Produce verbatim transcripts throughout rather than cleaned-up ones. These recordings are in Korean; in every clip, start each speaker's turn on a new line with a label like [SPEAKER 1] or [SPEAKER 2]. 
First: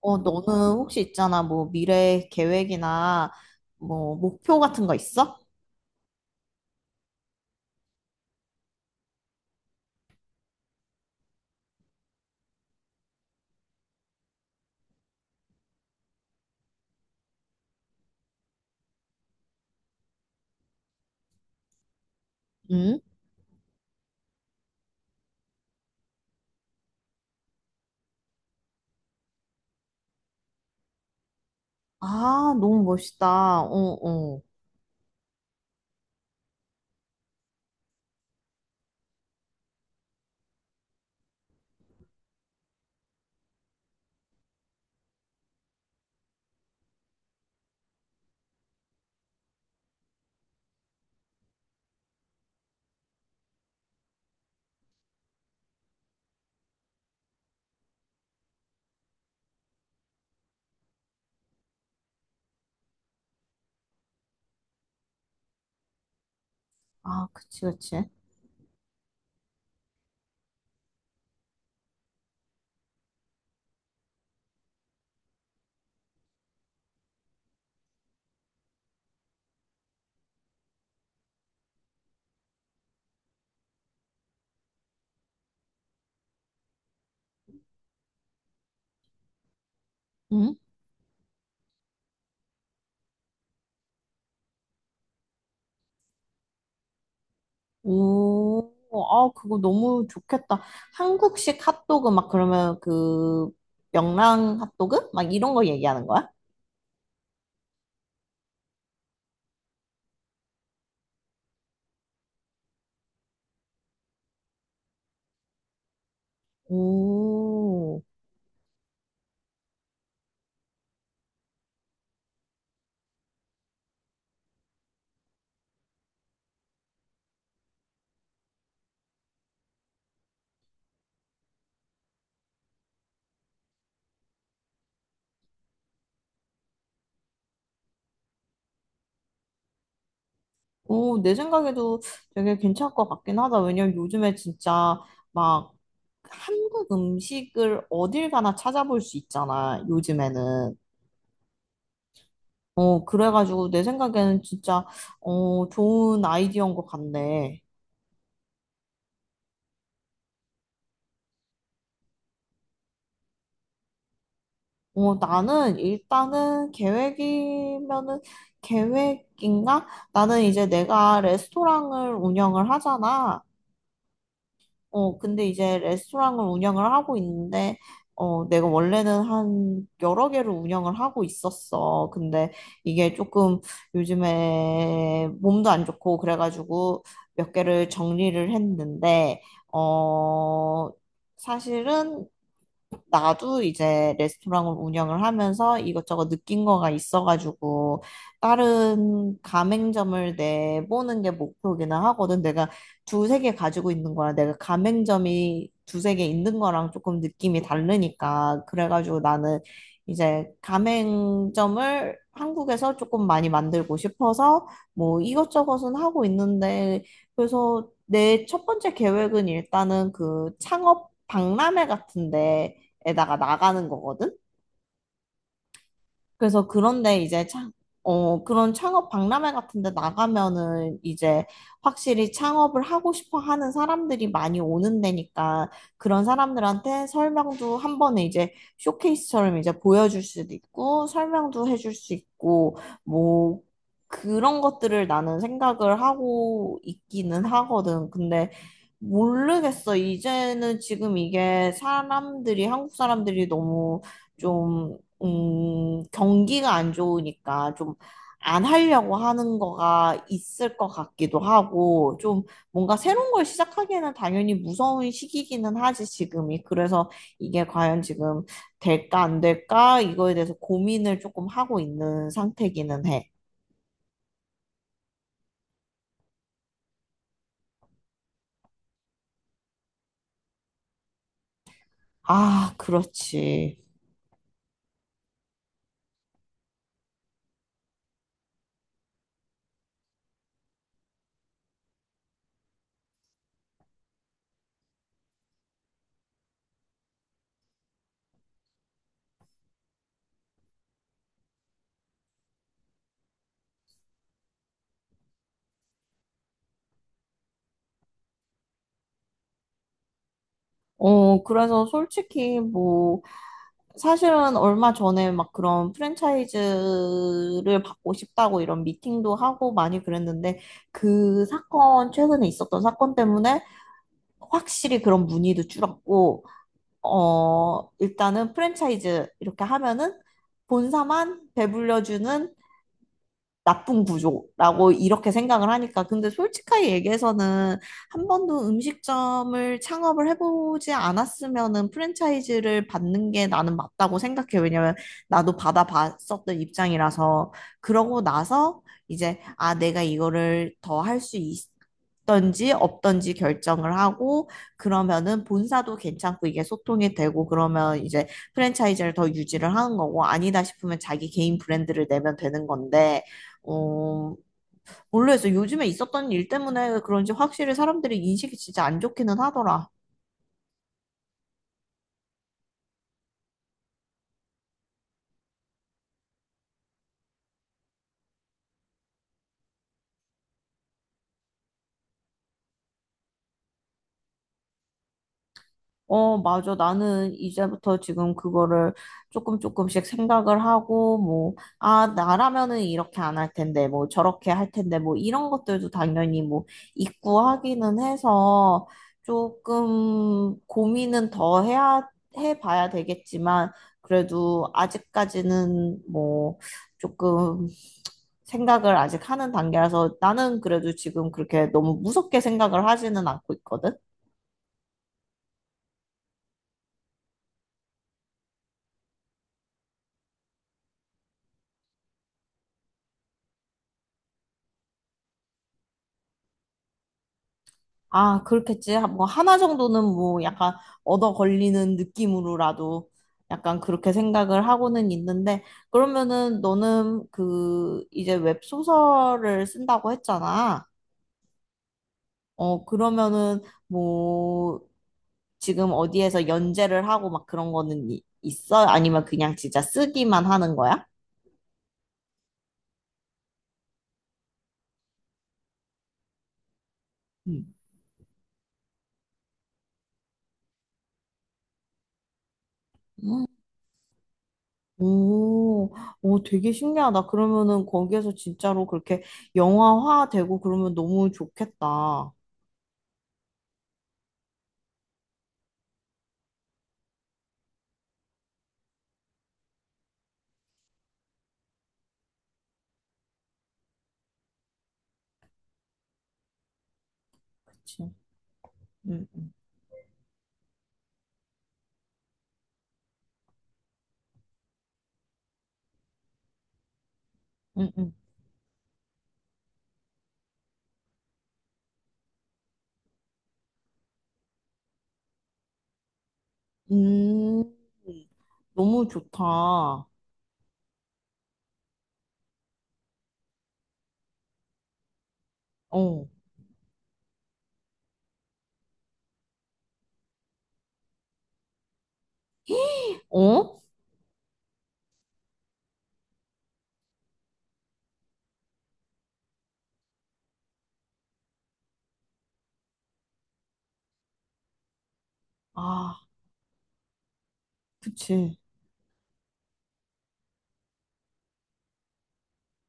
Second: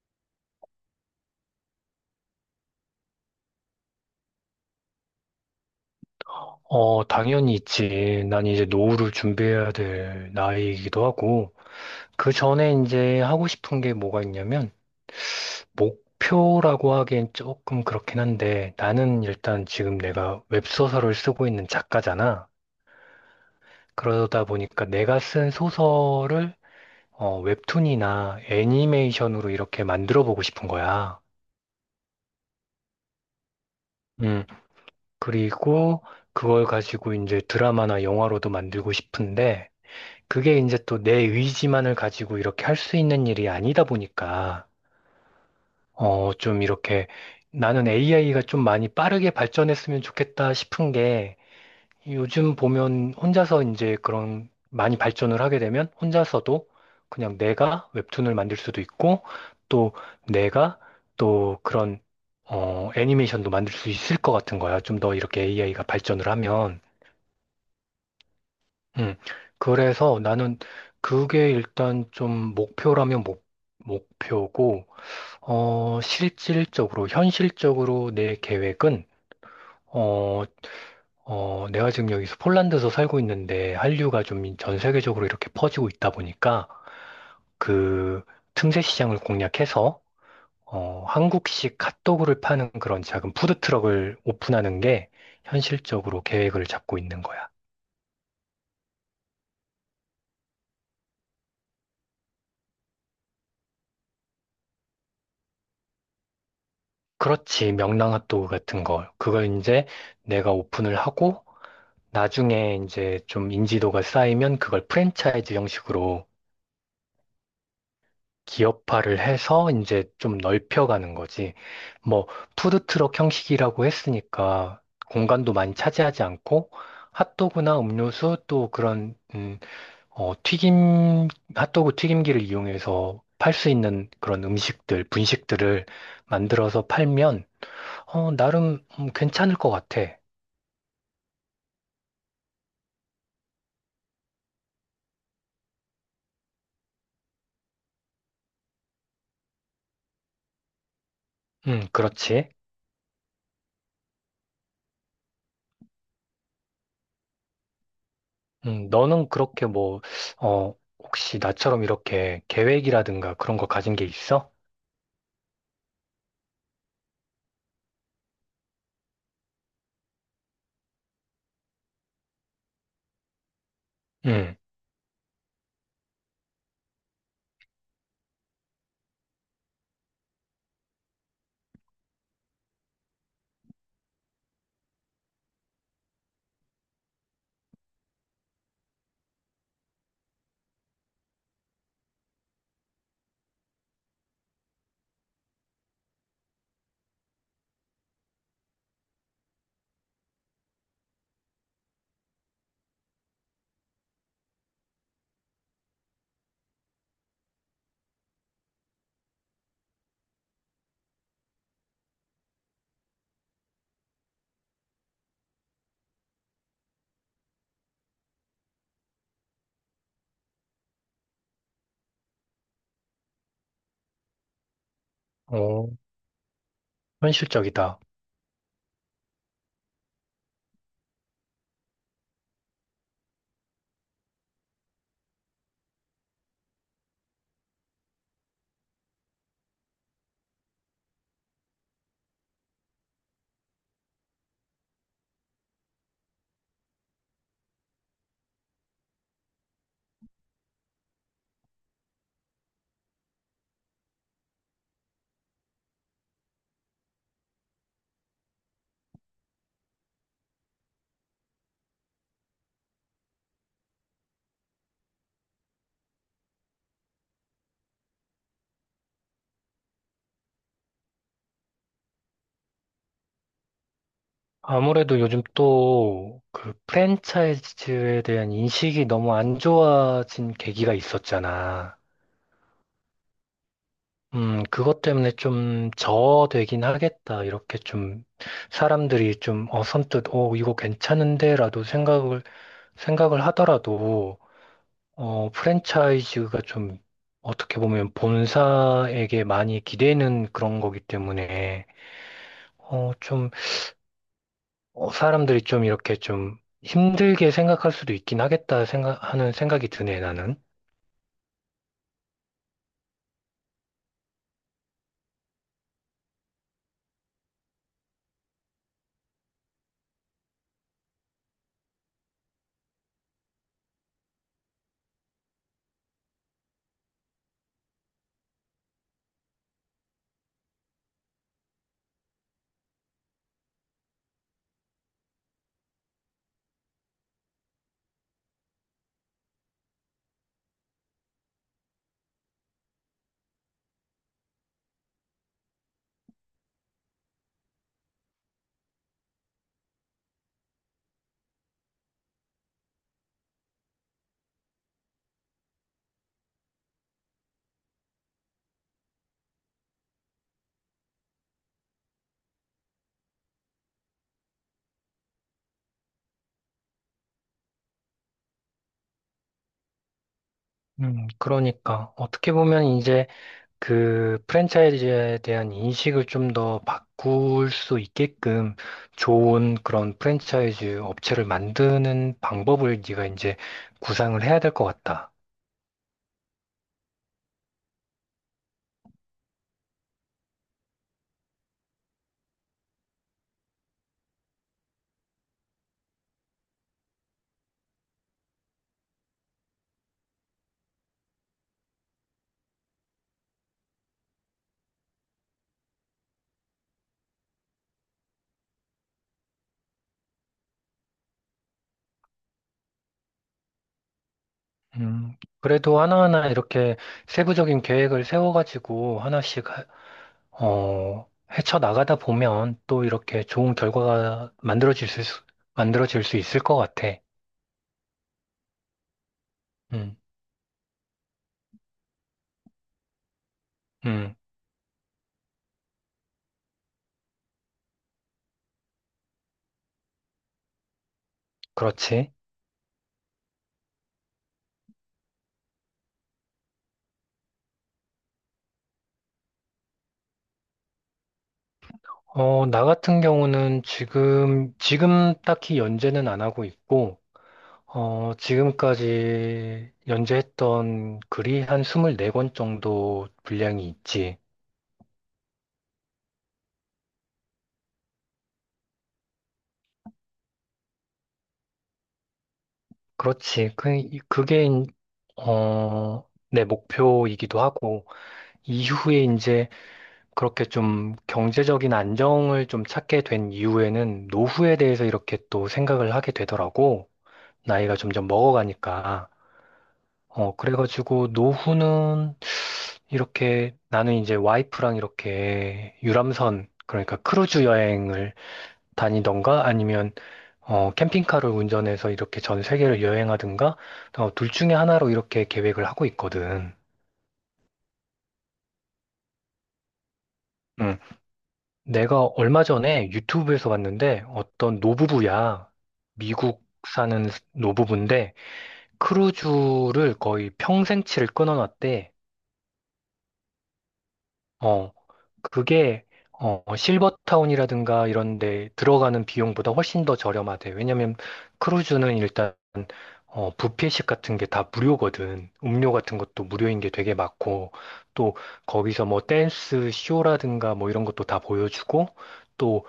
[SPEAKER 1] 어, 너는 혹시 있잖아, 뭐, 미래 계획이나, 뭐, 목표 같은 거 있어?
[SPEAKER 2] 어, 당연히 있지. 난 이제 노후를 준비해야 될 나이이기도 하고, 그 전에 이제 하고 싶은 게 뭐가 있냐면, 목표라고 하기엔 조금 그렇긴 한데, 나는 일단 지금 내가 웹소설을 쓰고 있는 작가잖아.
[SPEAKER 1] 응?
[SPEAKER 2] 그러다 보니까 내가 쓴 소설을 어, 웹툰이나 애니메이션으로 이렇게 만들어 보고 싶은 거야.
[SPEAKER 1] 아, 너무 멋있다. 어, 어.
[SPEAKER 2] 음, 그리고 그걸 가지고 이제 드라마나 영화로도 만들고 싶은데, 그게 이제 또 내 의지만을 가지고 이렇게 할 수 있는 일이 아니다 보니까, 어, 좀 이렇게 나는 에이아이가 좀 많이 빠르게 발전했으면 좋겠다 싶은 게 요즘 보면 혼자서 이제 그런 많이 발전을 하게 되면 혼자서도 그냥 내가 웹툰을 만들 수도 있고 또 내가 또 그런 어, 애니메이션도 만들 수 있을 것 같은 거야. 좀 더 이렇게 에이아이가 발전을 하면.
[SPEAKER 1] 아, 그치, 그치.
[SPEAKER 2] 음. 그래서 나는 그게 일단 좀 목표라면 목, 목표고, 어, 실질적으로, 현실적으로 내 계획은, 어, 어, 내가 지금 여기서 폴란드에서 살고 있는데 한류가 좀 전 세계적으로 이렇게 퍼지고 있다 보니까 그 틈새 시장을 공략해서,
[SPEAKER 1] 응?
[SPEAKER 2] 어, 한국식 핫도그를 파는 그런 작은 푸드트럭을 오픈하는 게 현실적으로 계획을 잡고 있는 거야.
[SPEAKER 1] 오, 아, 그거 너무 좋겠다. 한국식 핫도그 막 그러면 그 명랑 핫도그? 막 이런 거 얘기하는 거야?
[SPEAKER 2] 그렇지. 명랑핫도그 같은 거. 그걸 이제 내가 오픈을 하고 나중에 이제 좀 인지도가 쌓이면 그걸 프랜차이즈 형식으로
[SPEAKER 1] 오,
[SPEAKER 2] 기업화를 해서 이제 좀 넓혀가는 거지. 뭐 푸드트럭 형식이라고 했으니까 공간도 많이 차지하지 않고 핫도그나 음료수 또 그런 음, 어, 튀김 핫도그 튀김기를 이용해서 팔 수 있는 그런 음식들, 분식들을 만들어서 팔면 어, 나름 음, 괜찮을 것 같아.
[SPEAKER 1] 오, 내 생각에도 되게 괜찮을 것 같긴 하다. 왜냐면 요즘에 진짜 막 한국 음식을 어딜 가나 찾아볼 수 있잖아, 요즘에는.
[SPEAKER 2] 음, 그렇지.
[SPEAKER 1] 어, 그래가지고 내 생각에는 진짜, 어, 좋은 아이디어인 것 같네.
[SPEAKER 2] 음, 너는 그렇게 뭐, 어, 혹시 나처럼 이렇게 계획이라든가 그런 거 가진 게 있어?
[SPEAKER 1] 어, 나는 일단은 계획이면은 계획인가? 나는 이제 내가 레스토랑을 운영을 하잖아.
[SPEAKER 2] 음,
[SPEAKER 1] 어, 근데 이제 레스토랑을 운영을 하고 있는데, 어, 내가 원래는 한 여러 개를 운영을 하고 있었어. 근데 이게 조금 요즘에 몸도 안 좋고 그래가지고 몇 개를 정리를 했는데, 어, 사실은 나도 이제 레스토랑을 운영을 하면서 이것저것 느낀 거가 있어가지고 다른 가맹점을 내보는 게 목표기는 하거든. 내가 두세 개 가지고 있는 거랑 내가 가맹점이 두세 개 있는 거랑 조금 느낌이 다르니까. 그래가지고 나는 이제 가맹점을 한국에서 조금 많이 만들고 싶어서 뭐 이것저것은 하고 있는데, 그래서 내 첫 번째 계획은 일단은 그 창업 박람회 같은데 에다가 나가는 거거든.
[SPEAKER 2] 어,
[SPEAKER 1] 그래서 그런데 이제 창,
[SPEAKER 2] 현실적이다.
[SPEAKER 1] 어, 그런 창업 박람회 같은 데 나가면은 이제 확실히 창업을 하고 싶어 하는 사람들이 많이 오는 데니까 그런 사람들한테 설명도 한 번에 이제 쇼케이스처럼 이제 보여줄 수도 있고 설명도 해줄 수 있고, 뭐 그런 것들을 나는 생각을 하고 있기는 하거든. 근데 모르겠어. 이제는 지금 이게 사람들이, 한국 사람들이 너무 좀 음, 경기가 안 좋으니까 좀 안 하려고 하는 거가 있을 것 같기도 하고, 좀 뭔가 새로운 걸 시작하기에는 당연히 무서운 시기기는 하지, 지금이. 그래서 이게 과연 지금 될까, 안 될까? 이거에 대해서 고민을 조금 하고 있는 상태기는 해.
[SPEAKER 2] 아무래도 요즘 또 그 프랜차이즈에 대한 인식이 너무 안 좋아진 계기가 있었잖아.
[SPEAKER 1] 아, 그렇지.
[SPEAKER 2] 음, 그것 때문에 좀 저되긴 하겠다. 이렇게 좀 사람들이 좀 어, 선뜻, 어, 이거 괜찮은데라도 생각을, 생각을 하더라도 어, 프랜차이즈가 좀 어떻게 보면 본사에게 많이 기대는 그런 거기 때문에 어, 좀 어, 사람들이 좀 이렇게 좀 힘들게 생각할 수도 있긴 하겠다 생각, 하는 생각이 드네, 나는.
[SPEAKER 1] 어, 그래서 솔직히 뭐, 사실은 얼마 전에 막 그런 프랜차이즈를 받고 싶다고 이런 미팅도 하고 많이 그랬는데, 그 사건, 최근에 있었던 사건 때문에 확실히 그런 문의도 줄었고, 어, 일단은 프랜차이즈 이렇게 하면은 본사만 배불려주는 나쁜 구조라고 이렇게 생각을 하니까. 근데 솔직하게 얘기해서는 한 번도 음식점을 창업을 해보지 않았으면은 프랜차이즈를 받는 게 나는 맞다고 생각해. 왜냐면 나도 받아봤었던 입장이라서. 그러고 나서 이제, 아, 내가 이거를 더 할 수 있던지 없던지 결정을 하고, 그러면은 본사도 괜찮고 이게 소통이 되고, 그러면 이제 프랜차이즈를 더 유지를 하는 거고, 아니다 싶으면 자기 개인 브랜드를 내면 되는 건데, 어, 모르겠 요즘에 있었던 일 때문에 그런지 확실히 사람들이 인식이 진짜 안 좋기는 하더라.
[SPEAKER 2] 음, 그러니까 어떻게 보면 이제 그 프랜차이즈에 대한 인식을 좀 더 바꿀 수 있게끔 좋은 그런 프랜차이즈 업체를 만드는 방법을 네가 이제 구상을 해야 될 것 같다.
[SPEAKER 1] 어, 맞아. 나는 이제부터 지금 그거를 조금 조금씩 생각을 하고, 뭐, 아, 나라면은 이렇게 안 할 텐데, 뭐, 저렇게 할 텐데, 뭐, 이런 것들도 당연히 뭐, 있고 하기는 해서 조금 고민은 더 해야, 해봐야 되겠지만, 그래도 아직까지는 뭐, 조금 생각을 아직 하는 단계라서 나는 그래도 지금 그렇게 너무 무섭게 생각을 하지는 않고 있거든.
[SPEAKER 2] 음, 그래도 하나하나 이렇게 세부적인 계획을 세워가지고 하나씩, 하- 어, 헤쳐나가다 보면 또 이렇게 좋은 결과가 만들어질 수, 만들어질 수 있을 것 같아.
[SPEAKER 1] 아, 그렇겠지. 하- 뭐, 하나 정도는
[SPEAKER 2] 음,
[SPEAKER 1] 뭐, 약간, 얻어 걸리는 느낌으로라도, 약간 그렇게
[SPEAKER 2] 음,
[SPEAKER 1] 생각을 하고는 있는데, 그러면은 너는 그, 이제 웹소설을 쓴다고 했잖아.
[SPEAKER 2] 그렇지.
[SPEAKER 1] 어, 그러면은, 뭐, 지금 어디에서 연재를 하고 막 그런 거는 이- 있어? 아니면 그냥 진짜 쓰기만 하는 거야?
[SPEAKER 2] 어, 나 같은 경우는 지금, 지금 딱히 연재는 안 하고 있고,
[SPEAKER 1] 음.
[SPEAKER 2] 어, 지금까지 연재했던 글이 한 이십사 권 정도 분량이 있지.
[SPEAKER 1] 오, 오, 되게 신기하다. 그러면은 거기에서 진짜로 그렇게 영화화 되고 그러면 너무 좋겠다.
[SPEAKER 2] 그렇지. 그, 그게, 인- 어, 내 목표이기도 하고, 이후에 이제 그렇게 좀 경제적인 안정을 좀 찾게 된 이후에는 노후에 대해서 이렇게 또 생각을 하게 되더라고. 나이가
[SPEAKER 1] 그치?
[SPEAKER 2] 점점
[SPEAKER 1] 응,
[SPEAKER 2] 먹어가니까.
[SPEAKER 1] 응,
[SPEAKER 2] 어, 그래가지고 노후는 이렇게 나는 이제 와이프랑 이렇게 유람선, 그러니까 크루즈
[SPEAKER 1] 응, 응.
[SPEAKER 2] 여행을 다니던가 아니면 어, 캠핑카를 운전해서 이렇게 전 세계를 여행하든가 어, 둘 중에 하나로 이렇게 계획을 하고 있거든.
[SPEAKER 1] 음, 너무 좋다. 어,
[SPEAKER 2] 음. 내가 얼마 전에 유튜브에서 봤는데 어떤 노부부야. 미국 사는 노부부인데 크루즈를 거의 평생치를 끊어놨대.
[SPEAKER 1] 어?
[SPEAKER 2] 어, 그게 어, 실버타운이라든가 이런 데 들어가는 비용보다 훨씬 더 저렴하대. 왜냐면 크루즈는 일단 어, 뷔페식 같은 게 다 무료거든. 음료 같은
[SPEAKER 1] 아,
[SPEAKER 2] 것도 무료인 게 되게 많고, 또
[SPEAKER 1] 그치.
[SPEAKER 2] 거기서 뭐 댄스 쇼라든가 뭐 이런 것도 다 보여주고, 또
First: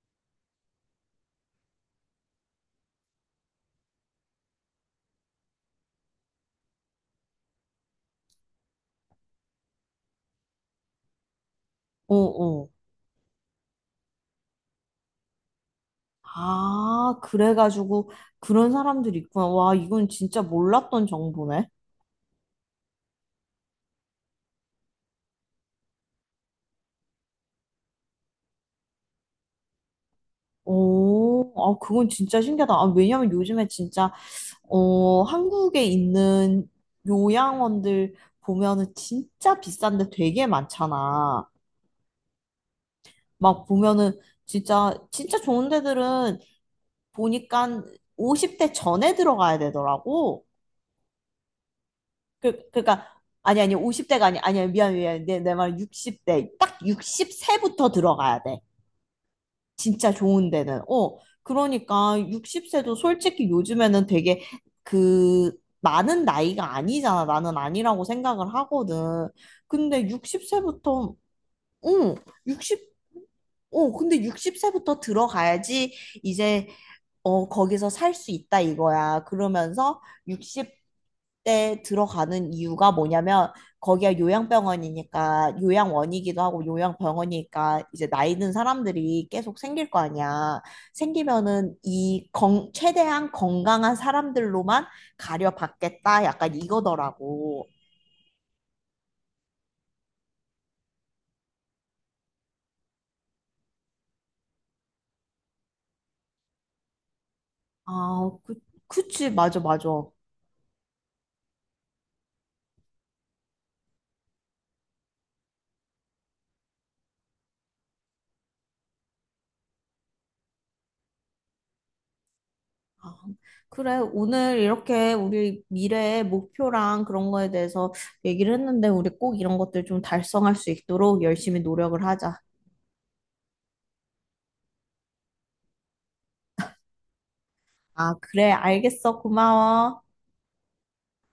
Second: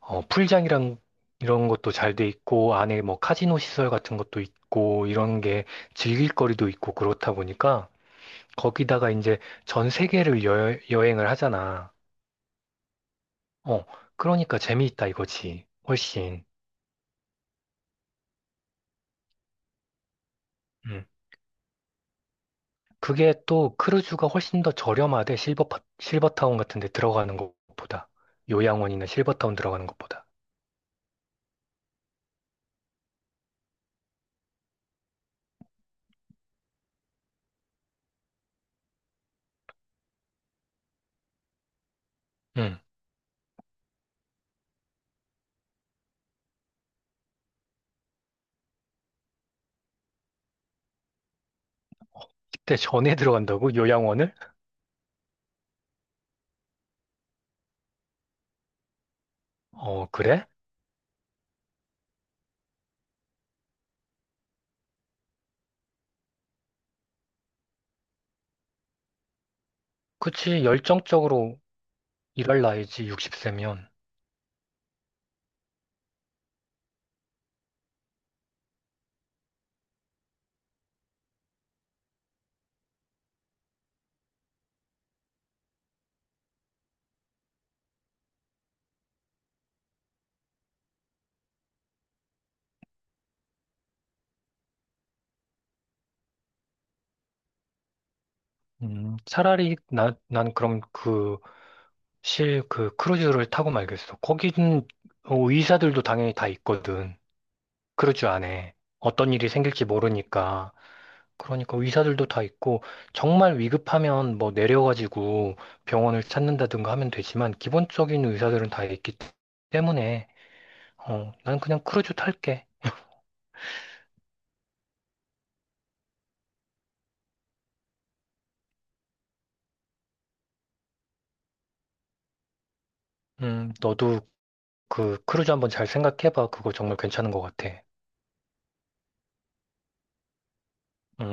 [SPEAKER 2] 어, 풀장이랑 이런 것도 잘 돼 있고, 안에 뭐 카지노 시설 같은 것도 있고, 이런 게 즐길 거리도 있고 그렇다 보니까, 거기다가 이제 전 세계를 여, 여행을 하잖아.
[SPEAKER 1] 어, 어.
[SPEAKER 2] 어, 그러니까 재미있다 이거지. 훨씬.
[SPEAKER 1] 아, 그래가지고 그런 사람들이 있구나. 와, 이건 진짜
[SPEAKER 2] 음.
[SPEAKER 1] 몰랐던 정보네.
[SPEAKER 2] 그게 또 크루즈가 훨씬 더 저렴하대, 실버, 파- 실버타운 같은 데 들어가는 것보다. 요양원이나 실버타운 들어가는 것보다.
[SPEAKER 1] 오, 아, 그건 진짜 신기하다. 아, 왜냐면 요즘에 진짜 어, 한국에 있는 요양원들 보면은 진짜 비싼데 되게 많잖아.
[SPEAKER 2] 응.
[SPEAKER 1] 막 보면은 진짜, 진짜 좋은 데들은 보니까 오십 대 전에 들어가야 되더라고. 그,
[SPEAKER 2] 그때
[SPEAKER 1] 그니까,
[SPEAKER 2] 전에
[SPEAKER 1] 아니, 아니,
[SPEAKER 2] 들어간다고?
[SPEAKER 1] 오십 대가
[SPEAKER 2] 요양원을?
[SPEAKER 1] 아니, 아니야, 미안, 미안. 내, 내 말 육십 대. 딱육 세부터 들어가야 돼.
[SPEAKER 2] 어,
[SPEAKER 1] 진짜
[SPEAKER 2] 그래?
[SPEAKER 1] 좋은 데는. 어, 그러니까 육십 세도 솔직히 요즘에는 되게 그 많은 나이가 아니잖아. 나는 아니라고 생각을 하거든. 근데
[SPEAKER 2] 그치,
[SPEAKER 1] 육십 세부터,
[SPEAKER 2] 열정적으로
[SPEAKER 1] 응,
[SPEAKER 2] 일할
[SPEAKER 1] 육십,
[SPEAKER 2] 나이지, 육십 세면.
[SPEAKER 1] 어, 근데 육십 세부터 들어가야지 이제 어, 거기서 살 수 있다 이거야. 그러면서 육십 대 들어가는 이유가 뭐냐면 거기가 요양병원이니까 요양원이기도 하고 요양병원이니까 이제 나이 든 사람들이 계속 생길 거 아니야. 생기면은 이 건, 최대한 건강한 사람들로만 가려받겠다. 약간 이거더라고.
[SPEAKER 2] 음, 차라리, 나, 난 그럼 그, 실, 그 크루즈를 타고 말겠어. 거기는 어, 의사들도 당연히 다 있거든. 크루즈
[SPEAKER 1] 아, 그,
[SPEAKER 2] 안에.
[SPEAKER 1] 그치.
[SPEAKER 2] 어떤 일이
[SPEAKER 1] 맞아,
[SPEAKER 2] 생길지
[SPEAKER 1] 맞아.
[SPEAKER 2] 모르니까. 그러니까 의사들도 다 있고 정말 위급하면 뭐 내려가지고 병원을 찾는다든가 하면 되지만 기본적인 의사들은 다 있기 때문에 어, 난 그냥 크루즈 탈게.
[SPEAKER 1] 아, 그래, 오늘 이렇게 우리 미래의 목표랑 그런 거에 대해서 얘기를 했는데, 우리 꼭 이런 것들 좀 달성할 수 있도록 열심히 노력을 하자.
[SPEAKER 2] 음, 너도 그 크루즈 한번 잘 생각해봐. 그거 정말 괜찮은 것 같아.
[SPEAKER 1] 아, 그래, 알겠어. 고마워.
[SPEAKER 2] 음.